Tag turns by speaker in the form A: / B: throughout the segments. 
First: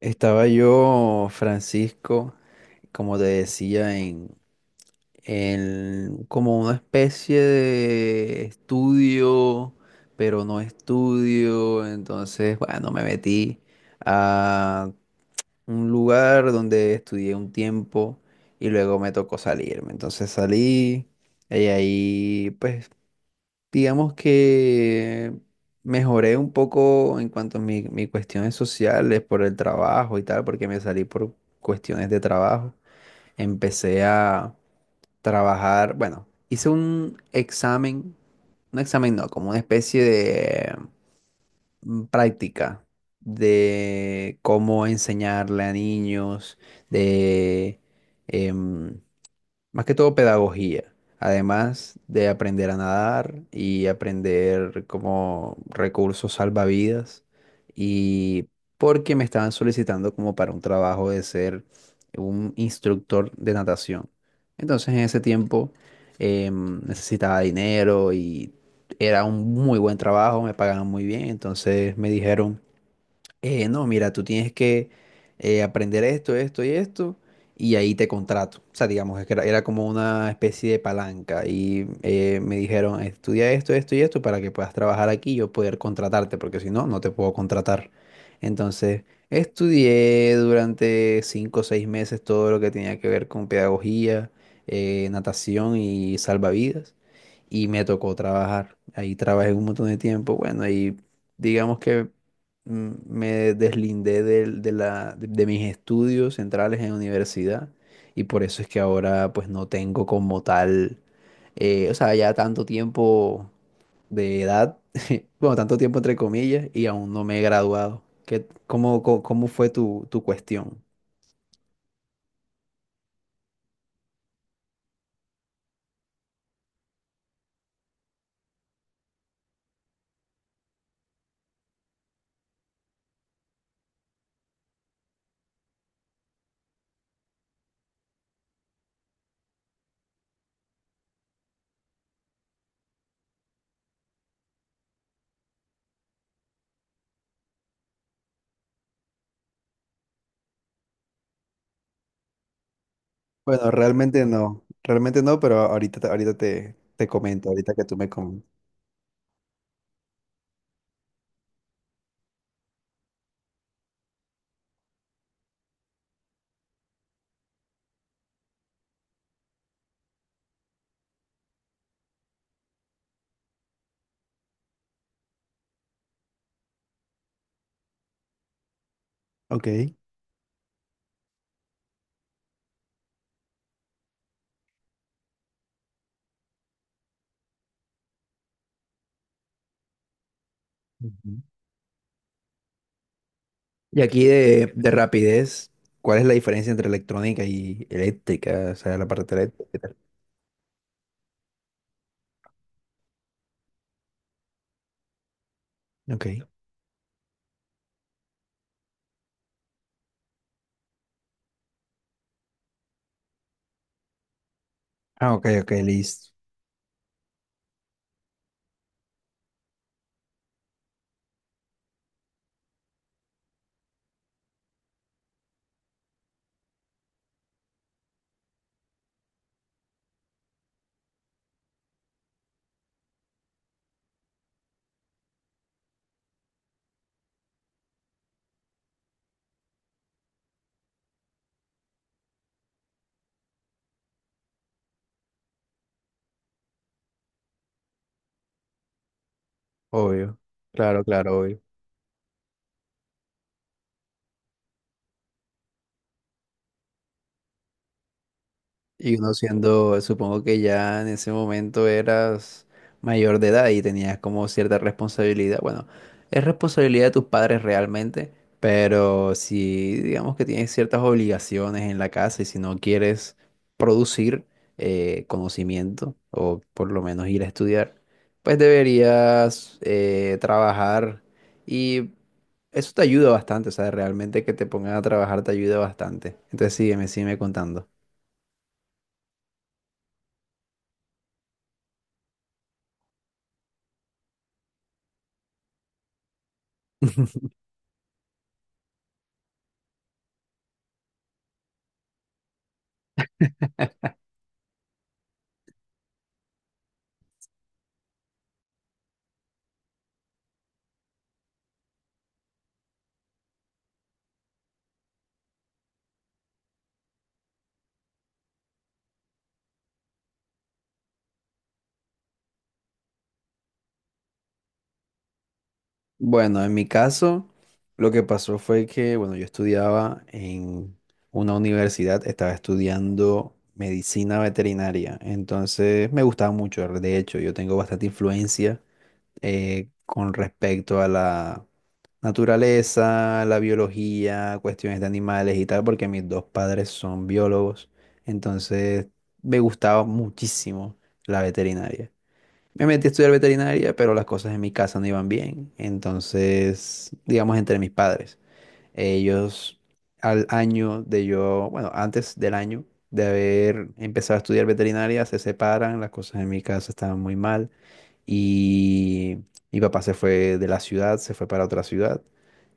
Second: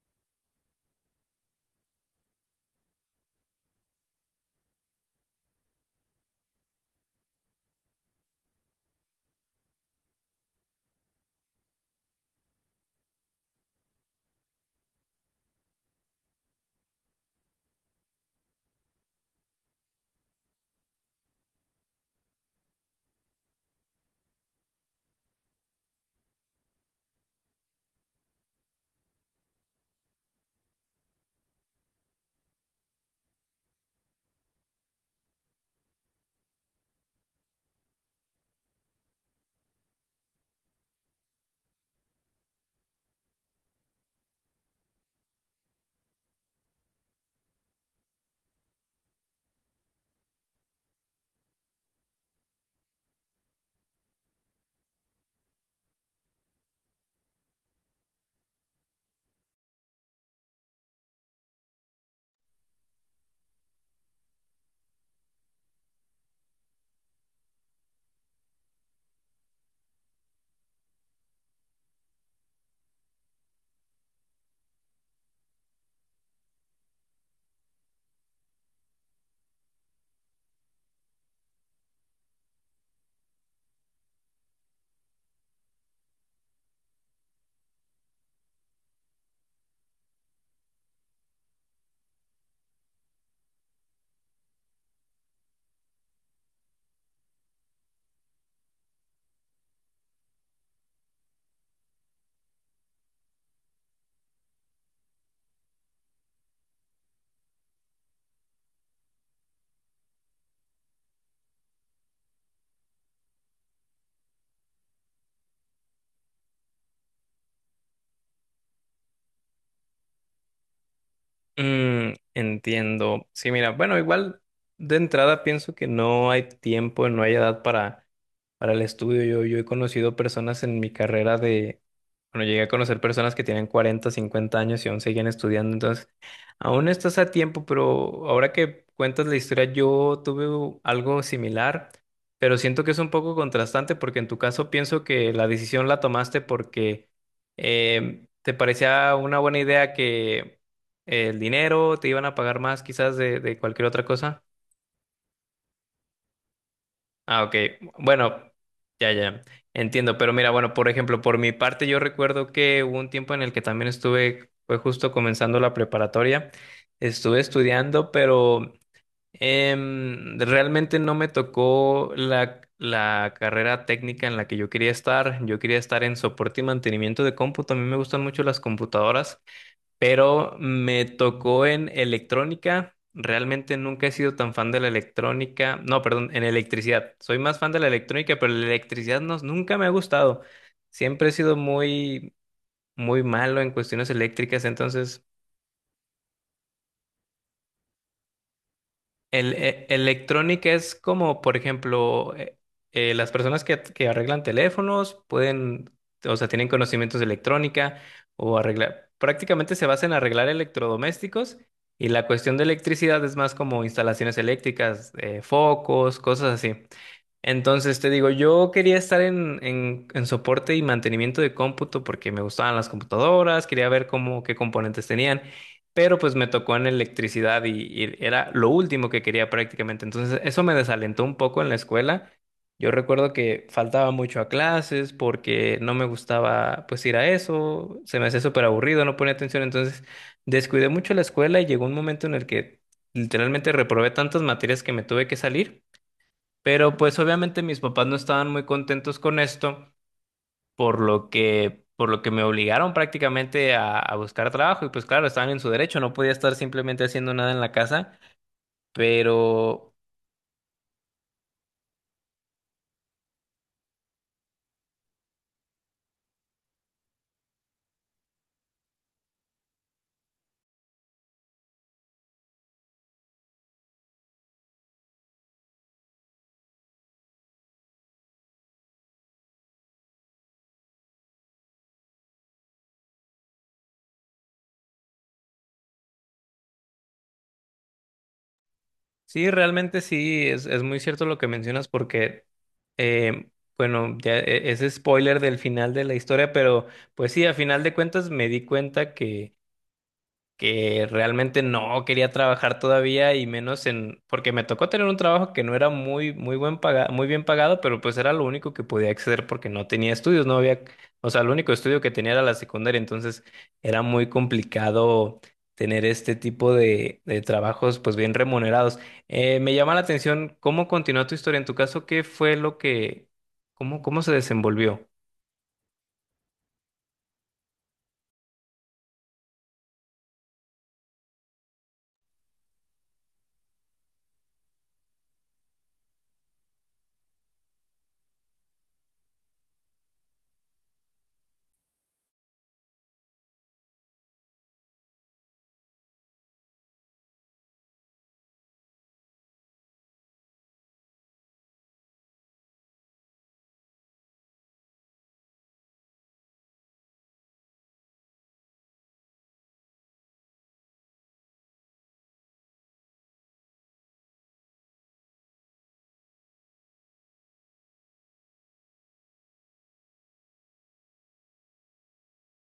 A: Estaba yo, Francisco, como te decía, en como una especie de estudio, pero no estudio. Entonces, bueno, me metí a un lugar donde estudié un tiempo y luego me tocó salirme. Entonces salí y ahí, pues, digamos que mejoré un poco en cuanto a mis cuestiones sociales por el trabajo y tal, porque me salí por cuestiones de trabajo. Empecé a trabajar, bueno, hice un examen no, como una especie de práctica de cómo enseñarle a niños, de em, más que todo pedagogía, además de aprender a nadar y aprender como recursos salvavidas y porque me estaban solicitando como para un trabajo de ser un instructor de natación. Entonces en ese tiempo, necesitaba dinero y era un muy buen trabajo, me pagaban muy bien, entonces me dijeron, no, mira, tú tienes que, aprender esto, esto y esto, y ahí te contrato. O sea, digamos, es que era como una especie de palanca. Y me dijeron, estudia esto, esto y esto para que puedas trabajar aquí y yo poder contratarte, porque si no, no te puedo contratar. Entonces, estudié durante cinco o seis meses todo lo que tenía que ver con pedagogía, natación y salvavidas y me tocó trabajar. Ahí trabajé un montón de tiempo, bueno, y digamos que, me deslindé de mis estudios centrales en universidad y por eso es que ahora pues no tengo como tal, o sea, ya tanto tiempo de edad, bueno, tanto tiempo entre comillas y aún no me he graduado. ¿Qué, cómo fue tu cuestión?
B: Entiendo. Sí, mira, bueno, igual de entrada pienso que no hay tiempo, no hay edad para el estudio. Yo he conocido personas en mi carrera de, bueno, llegué a conocer personas que tienen 40 50 años y aún siguen estudiando. Entonces, aún estás a tiempo, pero ahora que cuentas la historia, yo tuve algo similar, pero siento que es un poco contrastante porque en tu caso pienso que la decisión la tomaste porque te parecía una buena idea que ¿el dinero? ¿Te iban a pagar más quizás de
A: Bueno,
B: cualquier otra cosa?
A: realmente no, pero ahorita, te
B: Ah,
A: comento,
B: ok.
A: ahorita que tú me
B: Bueno,
A: comentas.
B: ya, ya. Entiendo. Pero mira, bueno, por ejemplo, por mi parte yo recuerdo que hubo un tiempo en el que también estuve, fue justo comenzando la preparatoria, estuve estudiando, pero realmente no me tocó la, la carrera técnica en la que yo quería estar. Yo quería estar en soporte y mantenimiento de cómputo. A mí me gustan mucho las computadoras,
A: Ok.
B: pero me tocó en electrónica. Realmente nunca he sido tan fan de la electrónica. No, perdón, en electricidad. Soy más fan de la electrónica, pero la electricidad no, nunca me ha gustado. Siempre he
A: Ujú.
B: sido muy, muy malo en
A: Y
B: cuestiones
A: aquí
B: eléctricas,
A: de
B: entonces
A: rapidez, ¿cuál es la diferencia entre electrónica y eléctrica? O sea, la parte
B: el,
A: eléctrica. Y tal.
B: electrónica es como, por ejemplo, las personas que arreglan teléfonos pueden,
A: Ok.
B: o sea, tienen conocimientos de electrónica o arreglar, prácticamente se basa en arreglar electrodomésticos y la cuestión de electricidad es más como instalaciones eléctricas,
A: Ah, ok, ok,
B: focos,
A: listo.
B: cosas así. Entonces te digo, yo quería estar en soporte y mantenimiento de cómputo porque me gustaban las computadoras, quería ver cómo, qué componentes tenían, pero pues me tocó en electricidad y era lo último que quería prácticamente. Entonces eso me desalentó un poco en la escuela. Yo recuerdo que faltaba mucho a clases porque no me gustaba pues ir a eso, se me hacía súper aburrido, no ponía atención, entonces descuidé mucho la escuela y llegó un momento en el que literalmente reprobé tantas materias que me tuve que salir. Pero pues obviamente mis papás no estaban muy contentos con esto,
A: Obvio.
B: por
A: Claro,
B: lo
A: claro, obvio.
B: que, por lo que me obligaron prácticamente a buscar trabajo. Y pues claro, estaban en su derecho, no podía estar simplemente haciendo nada en la casa.
A: Y uno
B: Pero
A: siendo, supongo que ya en ese momento eras mayor de edad y tenías como cierta responsabilidad. Bueno, es responsabilidad de tus padres realmente, pero si digamos que tienes ciertas obligaciones en la casa y si no quieres producir, conocimiento o por lo menos ir a estudiar, pues deberías, trabajar y eso te ayuda bastante, o sea, realmente que te pongan a trabajar te ayuda bastante. Entonces sígueme, sígueme contando.
B: sí, realmente sí, es muy cierto lo que mencionas porque, eh, bueno, ya es spoiler del final de la historia, pero pues sí, a final de cuentas me di cuenta que realmente no quería trabajar todavía y menos en, porque me tocó tener un trabajo que no era muy, muy muy bien pagado, pero pues era lo único que podía acceder porque no tenía estudios, no había, o sea, el único estudio que tenía era la secundaria, entonces era muy complicado tener este tipo de trabajos pues bien remunerados. Me llama la atención cómo continuó tu historia, en tu caso, ¿qué fue lo que, cómo, cómo se desenvolvió?
A: Bueno, en mi caso, lo que pasó fue que, bueno, yo estudiaba en una universidad, estaba estudiando medicina veterinaria, entonces me gustaba mucho, de hecho, yo tengo bastante influencia, con respecto a la naturaleza, la biología, cuestiones de animales y tal, porque mis dos padres son biólogos, entonces me gustaba muchísimo la veterinaria. Me metí a estudiar veterinaria, pero las cosas en mi casa no iban bien. Entonces, digamos, entre mis padres, ellos al año de yo, bueno, antes del año de haber empezado a estudiar veterinaria, se separan, las cosas en mi casa estaban muy mal y mi papá se fue de la ciudad, se fue para otra ciudad.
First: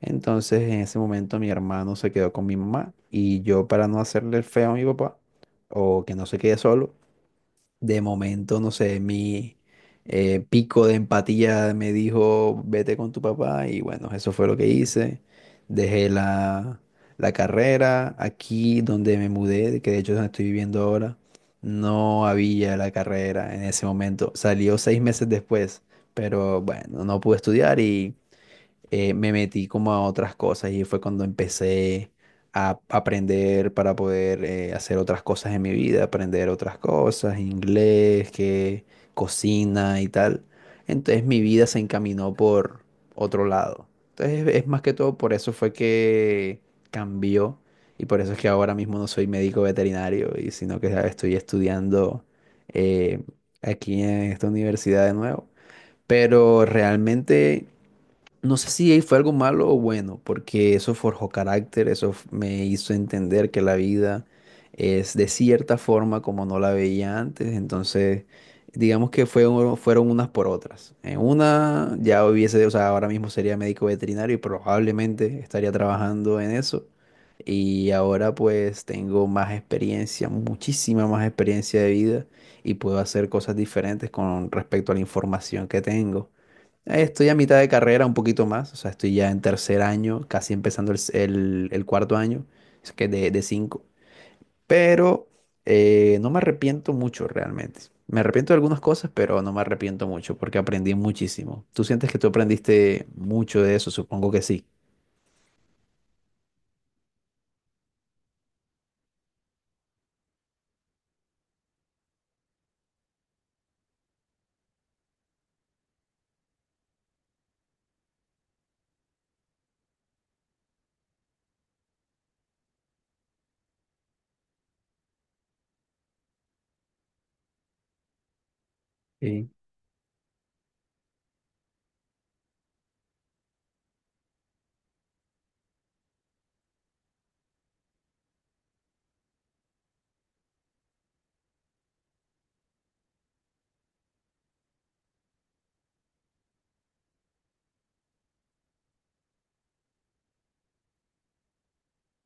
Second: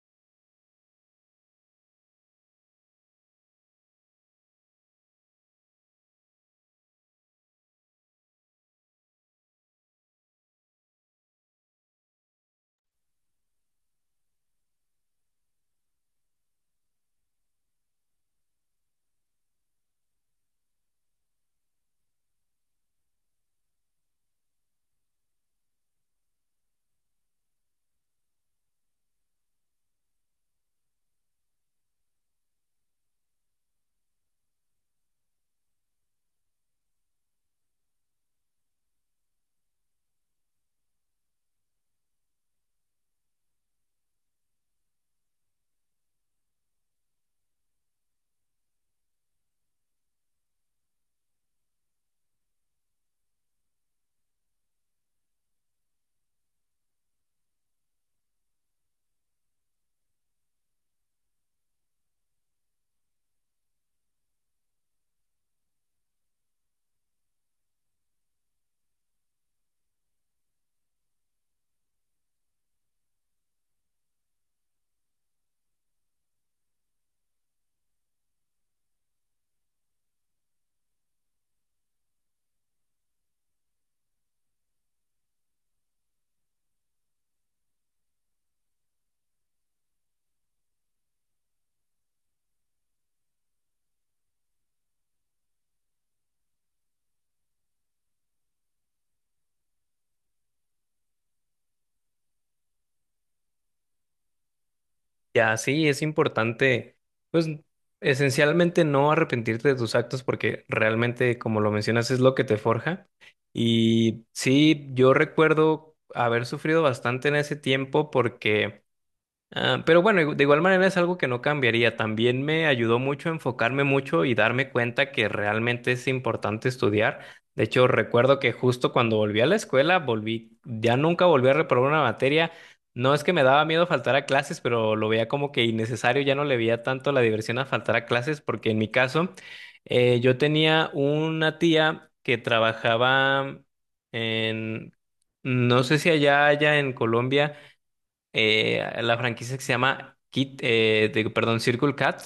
A: Entonces, en ese momento, mi hermano se quedó con mi mamá y yo, para no hacerle el feo a mi papá o que no se quede solo, de momento, no sé, mi pico de empatía me dijo, vete con tu papá y bueno, eso fue lo que hice. Dejé la carrera aquí donde me mudé, que de hecho es donde estoy viviendo ahora, no había la carrera en ese momento. Salió seis meses después, pero bueno, no pude estudiar, me metí como a otras cosas y fue cuando empecé a aprender para poder, hacer otras cosas en mi vida, aprender otras cosas, inglés, que cocina y tal. Entonces mi vida se encaminó por otro lado. Entonces es más que todo por eso fue que cambió y por eso es que ahora mismo no soy médico veterinario y sino que estoy estudiando, eh, aquí en esta universidad de nuevo. Pero realmente no sé si ahí fue algo malo o bueno, porque eso forjó carácter, me hizo entender que la vida es de cierta forma como no la veía antes, entonces digamos que fueron unas por otras. En una ya hubiese, o sea, ahora mismo sería médico veterinario y probablemente estaría trabajando en eso. Y ahora pues tengo más experiencia, muchísima más experiencia de vida y puedo hacer cosas diferentes con respecto a la información que tengo. Estoy a mitad de carrera, un poquito más, o sea, estoy ya en tercer año, casi empezando el cuarto año, es que de cinco, pero, no me arrepiento mucho realmente. Me arrepiento de algunas cosas, pero no me arrepiento mucho porque aprendí muchísimo. ¿Tú sientes que tú aprendiste mucho de eso? Supongo que sí.
B: Ya, sí, es importante, pues esencialmente no arrepentirte de tus actos porque realmente, como lo mencionas, es lo que te forja. Y sí, yo recuerdo haber sufrido bastante en ese tiempo porque... Ah, pero bueno, de igual manera es algo que no cambiaría. También me ayudó mucho a enfocarme mucho y darme cuenta que realmente es importante estudiar. De hecho, recuerdo que justo cuando volví a
A: Sí.
B: la escuela, volví, ya nunca volví a reprobar una materia. No es que me daba miedo faltar a clases, pero lo veía como que innecesario, ya no le veía tanto la diversión a faltar a clases, porque en mi caso, yo tenía una tía que trabajaba en, no sé si allá, allá en Colombia, la franquicia que se llama Kit, perdón, Circle Cat,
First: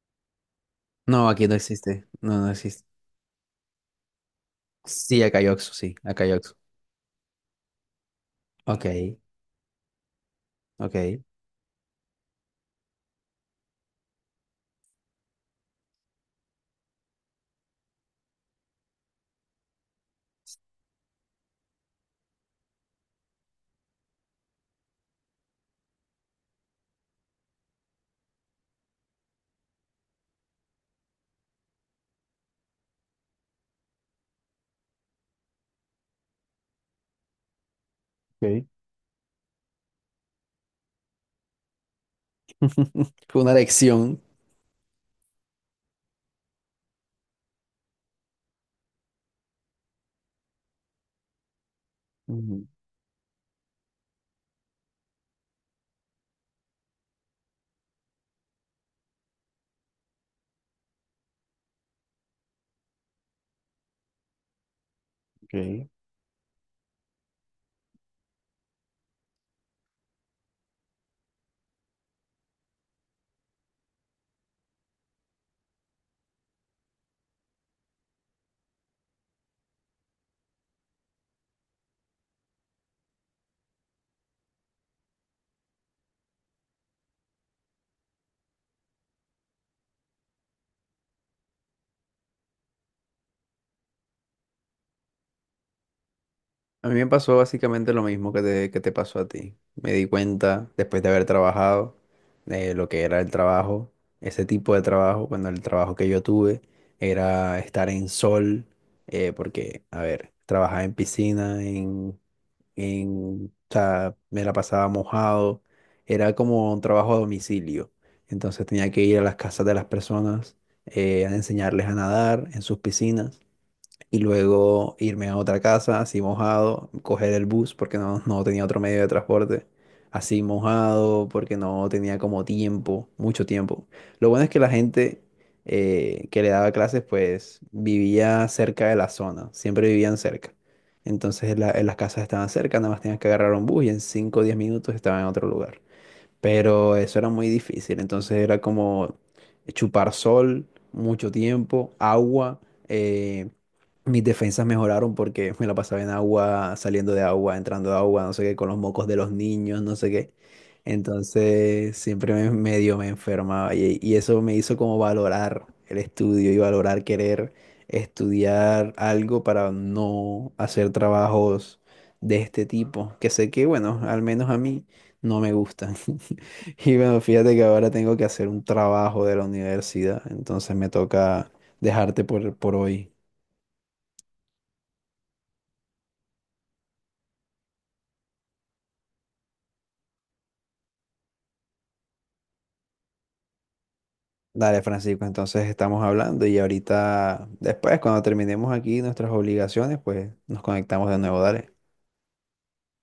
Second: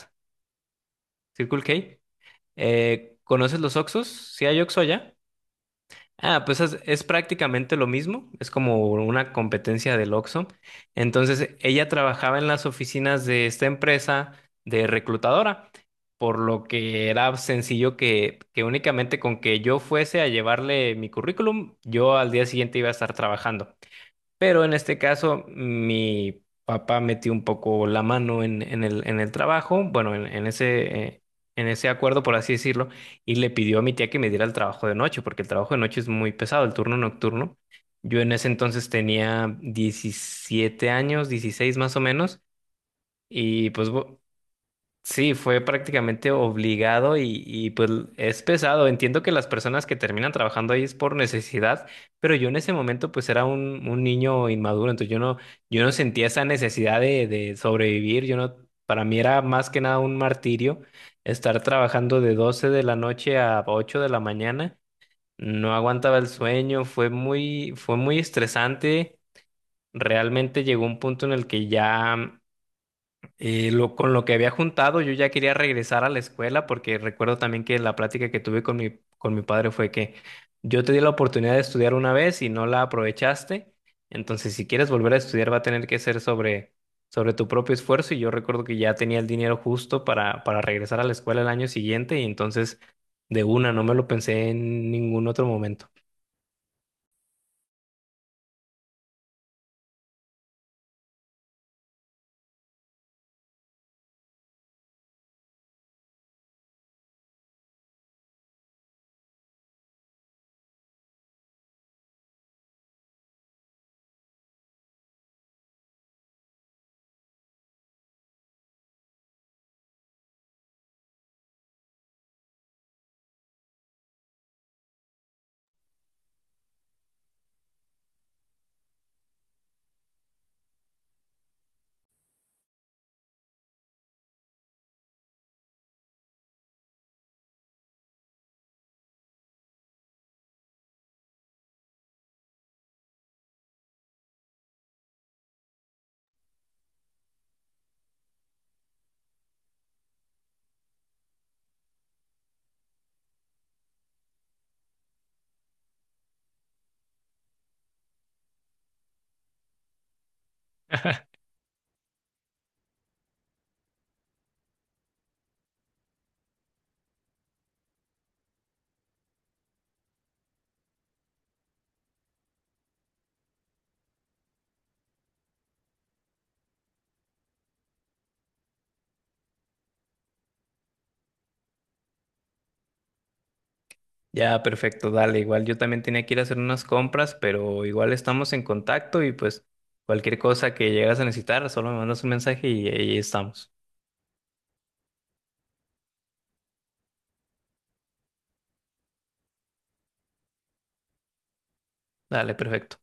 A: No, aquí no
B: Circle K.
A: existe, no, no existe.
B: ¿Conoces los Oxos? ¿Sí hay Oxxo allá?
A: Sí, acá hay Oxxo, sí, acá hay
B: Ah,
A: Oxxo.
B: pues es prácticamente lo mismo, es
A: Ok,
B: como una competencia del Oxxo.
A: ok.
B: Entonces, ella trabajaba en las oficinas de esta empresa de reclutadora, por lo que era sencillo que únicamente con que yo fuese a llevarle mi currículum, yo al día siguiente iba a estar trabajando. Pero en este caso, mi papá metió un poco la mano en el trabajo, bueno, en ese acuerdo, por así decirlo, y le pidió a mi tía que me diera el trabajo de noche, porque el trabajo de noche es muy pesado, el turno nocturno. Yo en ese
A: Ok,
B: entonces tenía 17 años, 16 más o menos,
A: fue una
B: y
A: lección.
B: sí, fue prácticamente obligado y, pues es pesado. Entiendo que las personas que terminan trabajando ahí es por necesidad, pero yo en
A: Ujú,
B: ese momento pues era un niño inmaduro, entonces yo no, yo no sentía esa necesidad de sobrevivir. Yo no, para mí era más que nada un martirio estar trabajando de 12 de la noche a 8 de la mañana. No
A: ok.
B: aguantaba el sueño, fue muy estresante. Realmente llegó un punto en el que ya y lo, con lo que había juntado, yo ya quería regresar a la escuela porque recuerdo también que la plática que tuve con mi padre fue que yo te di la oportunidad de estudiar una vez y no la aprovechaste, entonces si quieres volver a estudiar va a tener que ser sobre, sobre tu propio esfuerzo y yo recuerdo que ya tenía el dinero justo para regresar a la escuela el año siguiente y entonces de una no me lo pensé en ningún otro momento.
A: A mí me pasó básicamente lo mismo que que te pasó a ti. Me di cuenta, después de haber trabajado, de lo que era el trabajo, ese tipo de trabajo, cuando el trabajo que yo tuve era estar en sol, porque, a ver, trabajaba en piscina, o sea, me la pasaba mojado, era como un trabajo a domicilio. Entonces tenía que ir a las casas de las personas, a enseñarles a nadar en sus piscinas y luego irme a otra casa así mojado, coger el bus porque no, no tenía otro medio de transporte, así mojado porque no tenía como tiempo, mucho tiempo. Lo bueno es que la gente, que le daba clases pues vivía cerca de la zona, siempre vivían cerca. Entonces las casas estaban cerca, nada más tenías que agarrar un bus y en 5 o 10 minutos estaba en otro lugar, pero eso era muy difícil. Entonces era como chupar sol, mucho tiempo, agua. eh, mis defensas mejoraron porque me la pasaba en agua, saliendo de agua, entrando de agua, no sé qué, con los mocos de los niños, no sé qué. Entonces siempre me, medio me enfermaba y eso me hizo como valorar el estudio y valorar querer estudiar algo para no hacer trabajos de este tipo, que sé que, bueno, al menos a mí no me gustan. Y bueno, fíjate que ahora tengo que hacer un trabajo de la universidad, entonces me toca dejarte por hoy.
B: Ya, perfecto, dale, igual yo también tenía que ir a hacer unas compras, pero igual estamos en contacto y pues cualquier cosa que llegas a necesitar, solo me mandas un mensaje y ahí estamos.
A: Dale, Francisco, entonces estamos hablando y ahorita, después, cuando terminemos aquí nuestras obligaciones, pues nos conectamos de nuevo, dale.
B: Dale, perfecto.